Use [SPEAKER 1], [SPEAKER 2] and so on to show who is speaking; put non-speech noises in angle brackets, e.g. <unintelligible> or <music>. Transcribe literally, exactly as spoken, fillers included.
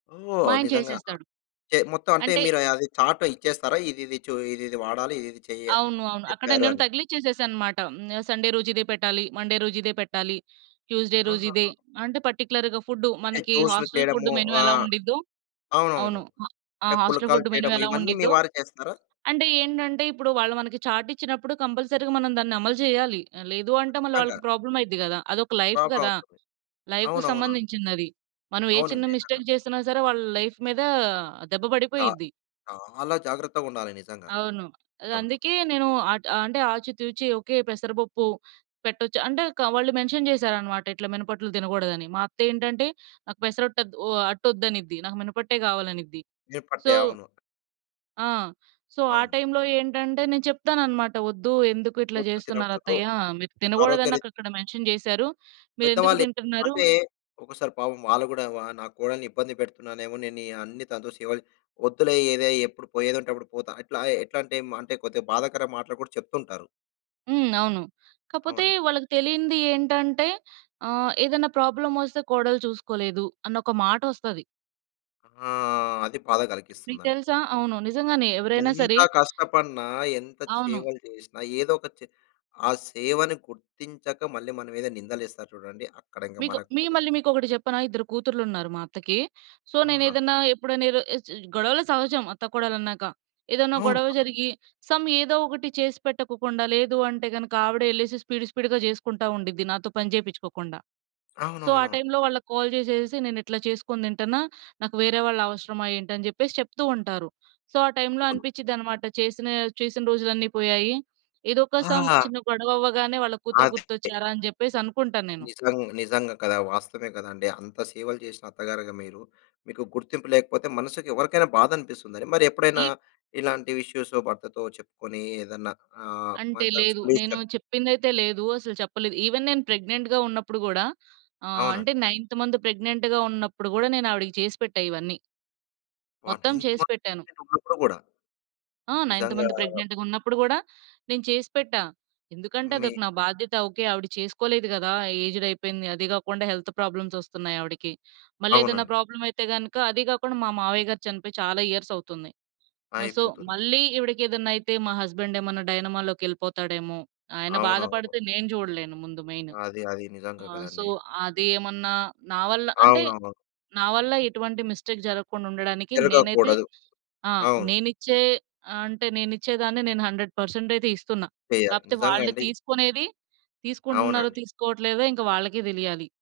[SPEAKER 1] మా
[SPEAKER 2] ఓహ్!
[SPEAKER 1] ఆయన
[SPEAKER 2] నిజంగా. ఆ!
[SPEAKER 1] చేసేస్తాడు.
[SPEAKER 2] చే మొత్తం అంటే
[SPEAKER 1] అంటే
[SPEAKER 2] మీరు అయ్ అది చార్ట్ ఇచ్చేస్తారా? ఇదిది చూ ఇదిది వాడాలి, ఇదిది చెయ్య,
[SPEAKER 1] అవును. అవును. అక్కడ
[SPEAKER 2] చెప్పారు
[SPEAKER 1] నేను
[SPEAKER 2] అని.
[SPEAKER 1] తగిలిచ్చేసేశానన్నమాట. హ్మ్. సండే రోజు ఇదే పెట్టాలి, మండే రోజు ఇదే పెట్టాలి, ట్యూస్‌డే రోజు ఇదే
[SPEAKER 2] ఆహహా.
[SPEAKER 1] అంటే పర్టిక్యులర్‌గా ఫుడ్డు.
[SPEAKER 2] అంటే
[SPEAKER 1] మనకి
[SPEAKER 2] జ్యూసులు
[SPEAKER 1] హాస్టల్ ఫుడ్డు
[SPEAKER 2] చేయడము.
[SPEAKER 1] మెను
[SPEAKER 2] ఆ!
[SPEAKER 1] ఎలా ఉండిద్దో
[SPEAKER 2] అవునవును.
[SPEAKER 1] అవును. ఆ! ఆ
[SPEAKER 2] అంటే
[SPEAKER 1] హాస్టల్
[SPEAKER 2] పుల్కాలు
[SPEAKER 1] ఫుడ్డు మెను
[SPEAKER 2] చేయడము
[SPEAKER 1] ఎలా
[SPEAKER 2] ఇవన్నీ మీ
[SPEAKER 1] ఉండిద్దో
[SPEAKER 2] వారే చేస్తారా?
[SPEAKER 1] అంటే ఏంటంటే ఇప్పుడు వాళ్ళు మనకి చార్ట్ ఇచ్చినప్పుడు కంపల్సరీ‌గా మనం దాన్ని అమలు జేయాలి. ఆ! లేదు అంటే మళ్ళా
[SPEAKER 2] ఖచ్చితంగా!
[SPEAKER 1] వాళ్ళకి ప్రాబ్లమైద్ది గదా! అదొక లైఫ్
[SPEAKER 2] ప్రాబ్లమ్
[SPEAKER 1] గదా!
[SPEAKER 2] అవుతుంది.
[SPEAKER 1] లైఫ్‌కి
[SPEAKER 2] అవునవునా?
[SPEAKER 1] సంబంధించిందది. మనం ఏ చిన్న
[SPEAKER 2] అవునండి. ఆహా!
[SPEAKER 1] మిస్టేక్ జేసినా సరే వాళ్ళ లైఫ్ మీద దెబ్బ
[SPEAKER 2] చా
[SPEAKER 1] పడిపోయిద్ది.
[SPEAKER 2] చాలా జాగ్రత్తగుండాలి నిజంగా.
[SPEAKER 1] అవును.
[SPEAKER 2] అవును.
[SPEAKER 1] అదందుకే నేను అట్ అంటే ఆచి తూచి ఓకే పెసర పప్పు పెట్టొచ్చు అంటే కా వాళ్ళు మెన్షన్ చేశారన్నమాట, ఇట్లా మినపట్లు తినగూడదని. మా అత్తెంటంటే "నాకు పెసర అట్టు అద్దు, ఓ అట్టోద్దనిద్ది. నాకు మినపట్టే కావాలనిద్ది." సో
[SPEAKER 2] ఏర్పట్టాయి. అవును.
[SPEAKER 1] ఆ! సో, ఆ
[SPEAKER 2] అవును.
[SPEAKER 1] టైమ్‌లో ఏంటంటే నేను చెప్తానన్నమాట, "వొద్దు. ఎందుకు ఇట్లా
[SPEAKER 2] ఉప్పు తినకూడదు.
[SPEAKER 1] జేస్తున్నారత్తయ్య? మీరు తినగూడదు అని
[SPEAKER 2] ఆరోగ్యరీ
[SPEAKER 1] నాకక్కడ మెన్షన్ చేశారు. మీరెందుకు
[SPEAKER 2] పెద్దవాళ్ళే.
[SPEAKER 1] తింటున్నరు?"
[SPEAKER 2] అంటే ఒకసారి పాపం వాళ్ళు గూడా వా "నా కోడలిని ఇబ్బంది పెడుతున్నానేమో? నేను ఈ అన్ని తనతో సేవలు, వొద్దులే ఏదే ఎప్పుడు పోయేదుంటే అప్పుడు పోతా", ఇట్లా ఎట్లంటే హ్మ్ అంటే కొద్దిగా బాధకర మాటలు గూడా చెప్తుంటారు.
[SPEAKER 1] హ్మ్. అవును. కాపోతే
[SPEAKER 2] అవును.
[SPEAKER 1] వాళ్ళకి తెలియంది ఏంటంటే, ఆహ్, ఏదన్నా ప్రాబ్లమోస్తే కోడలు చూసుకోలేదు అని ఒక మాటొస్తది.
[SPEAKER 2] ఆ! అది బాధ
[SPEAKER 1] నీకు
[SPEAKER 2] కలిగిస్తుందండి
[SPEAKER 1] తెలుసా
[SPEAKER 2] నిజంగా.
[SPEAKER 1] అవును. నిజంగానే ఎవరైనా
[SPEAKER 2] ఎంత
[SPEAKER 1] సరే
[SPEAKER 2] కష్టపన్నా, ఎంత
[SPEAKER 1] అవును.
[SPEAKER 2] సేవలు చేసినా, ఏదో ఒక చి ఆ సేవని గుర్తించక మళ్ళీ మన మీద నిందలేస్తారు చూడండి. అక్కడ ఇంగ
[SPEAKER 1] మీకు
[SPEAKER 2] మనకు
[SPEAKER 1] మీ మళ్ళీ మీకొకటి చెప్పనా ఇద్దరు కూతుర్లున్నారు మా అత్తకి. సో, నేను
[SPEAKER 2] ఆ!
[SPEAKER 1] ఏదన్నా, ఎప్పుడన్నా ఏదో గొడవలు సహజం అత్తా‌కోడళ్ళన్నాక. ఏదన్నా గొడవ
[SPEAKER 2] అవును.
[SPEAKER 1] జరిగి సమ్ ఏదో ఒకటి చేసిపెట్టకోకుండా, లేదు అంటే గనుక ఆవిడె ఎళ్ళేసెసి స్పీడు స్పీడు‌గా జేసుకుంటా ఉండిద్ది నాతో పని చేపించుకోకుండా. సో, ఆ
[SPEAKER 2] అవునవును.
[SPEAKER 1] టైమ్‌లో వాళ్ళకి కాల్ జేసేసేసి "నేనిట్ల చేసుకొని తింటన్నా. నాకు వేరే వాళ్ళు అవసరమా ఏంటి?" అని జెప్పేసి చెప్తూ ఉంటారు. సో, ఆ టైమ్‌లో
[SPEAKER 2] అవును.
[SPEAKER 1] అనిపిచ్చిద్దన్నమాట చేసినా చేసిన రోజులన్నీ పోయాయి. ఏదో ఒక సమ్
[SPEAKER 2] ఆ!
[SPEAKER 1] చిన్న గొడవవ్వగానే వాళ్ళ కూతురు
[SPEAKER 2] ఆదే ట్టే
[SPEAKER 1] గుర్తొచ్చారా? అని జెప్పేసి అనుకుంటాను నేను.
[SPEAKER 2] నిజంగ్ నిజంగా కదా! వాస్తవమే కదండి. అంత సేవలు చేసిన అత్తగారుగా మీరు మీకు గుర్తింపు లేకపోతే మనసుకి ఎవరికైనా బాధ అనిపిస్తుందని. మరి ఎప్పుడైనా
[SPEAKER 1] ఈవ్
[SPEAKER 2] ఇలాంటి ఇష్యూస్ భర్తతో చెప్పుకొని ఏదన్నా ఆహ్,
[SPEAKER 1] అంటే
[SPEAKER 2] మళ్ళీ
[SPEAKER 1] లేదు.
[SPEAKER 2] తలుచుకుని.
[SPEAKER 1] నేను
[SPEAKER 2] <unintelligible>
[SPEAKER 1] చెప్పిందైతే లేదు. అసలు చెప్పలేదు. ఈవెన్ నేను ప్రెగ్నెంట్‌గా ఉన్నప్పుడు గూడా, ఆహ్,
[SPEAKER 2] అవునండి.
[SPEAKER 1] అంటే నైన్త్ మంత్ ప్రెగ్నెంట్‌గా ఉన్నప్పుడు గూడా, నేను ఆవిడకి చేసి పెట్టా ఇవన్నీ.
[SPEAKER 2] ఆ!
[SPEAKER 1] మొత్తం
[SPEAKER 2] నైన్త్
[SPEAKER 1] చేసి
[SPEAKER 2] మంత్,
[SPEAKER 1] పెట్టాను.
[SPEAKER 2] అంటే తగులుతూ ఉన్నప్పుడు గూడా?
[SPEAKER 1] ఆ! నైన్త్
[SPEAKER 2] నిజంగా
[SPEAKER 1] మంత్ ప్రెగ్నెంట్‌గా ఉన్నప్పుడు గూడా నేను చేసిపెట్టా. ఎందుకంటే
[SPEAKER 2] మీ
[SPEAKER 1] అదొక నా బాధ్యత. ఓకే ఆవిడ చేసుకోలేదు గదా! ఏజ్డ్ అయిపోయింది. అదీ గాకుండా హెల్త్ ప్రాబ్లమ్స్ ఓస్తున్నయి ఆవిడికి. మళ్ళీ ఏదన్నా
[SPEAKER 2] అవునండి.
[SPEAKER 1] ప్రాబ్లమైతే గనుక అదీ గాకుండా మా మావయ్య గారు చనిపోయి చాలా ఇయర్స్ అవుతుంది. ఆ! సో,
[SPEAKER 2] అయిపోతుంది.
[SPEAKER 1] మళ్ళీ ఈవిడకి ఏదన్నా అయితే మా హస్బెండ్ ఏమన్నా డైనమా‌లోకి ఎళ్ళిపోతాడేమో? ఆయన
[SPEAKER 2] అవునవును.
[SPEAKER 1] బాధపడితే నేను జూడలేను ముందు మెయిన్.
[SPEAKER 2] అది అది. నిజంగా
[SPEAKER 1] ఆ! సో,
[SPEAKER 2] కదండీ.
[SPEAKER 1] అదేమన్నా నా వల్ల అంటే
[SPEAKER 2] అవునవును.
[SPEAKER 1] నా వల్ల ఎటువంటి మిస్టేక్ జరక్కుండ ఉండడానికి నేనైతే
[SPEAKER 2] జరుగకూడదు.
[SPEAKER 1] ఆ!
[SPEAKER 2] అవును.
[SPEAKER 1] నేనిచ్చే అంటే నేను ఇచ్చే దాన్నే నేను హండ్రెడ్ పర్సెంట్ అయితే ఇస్తున్నా.
[SPEAKER 2] చెయ్యాలి.
[SPEAKER 1] కాకపోతే వాళ్ళు
[SPEAKER 2] నిజంగండి.
[SPEAKER 1] తీసుకునేది తీసుకుంటున్నారో?
[SPEAKER 2] అవునండి.
[SPEAKER 1] తీసుకోవట్లేదో? ఇంక వాళ్ళకే తెలియాలి.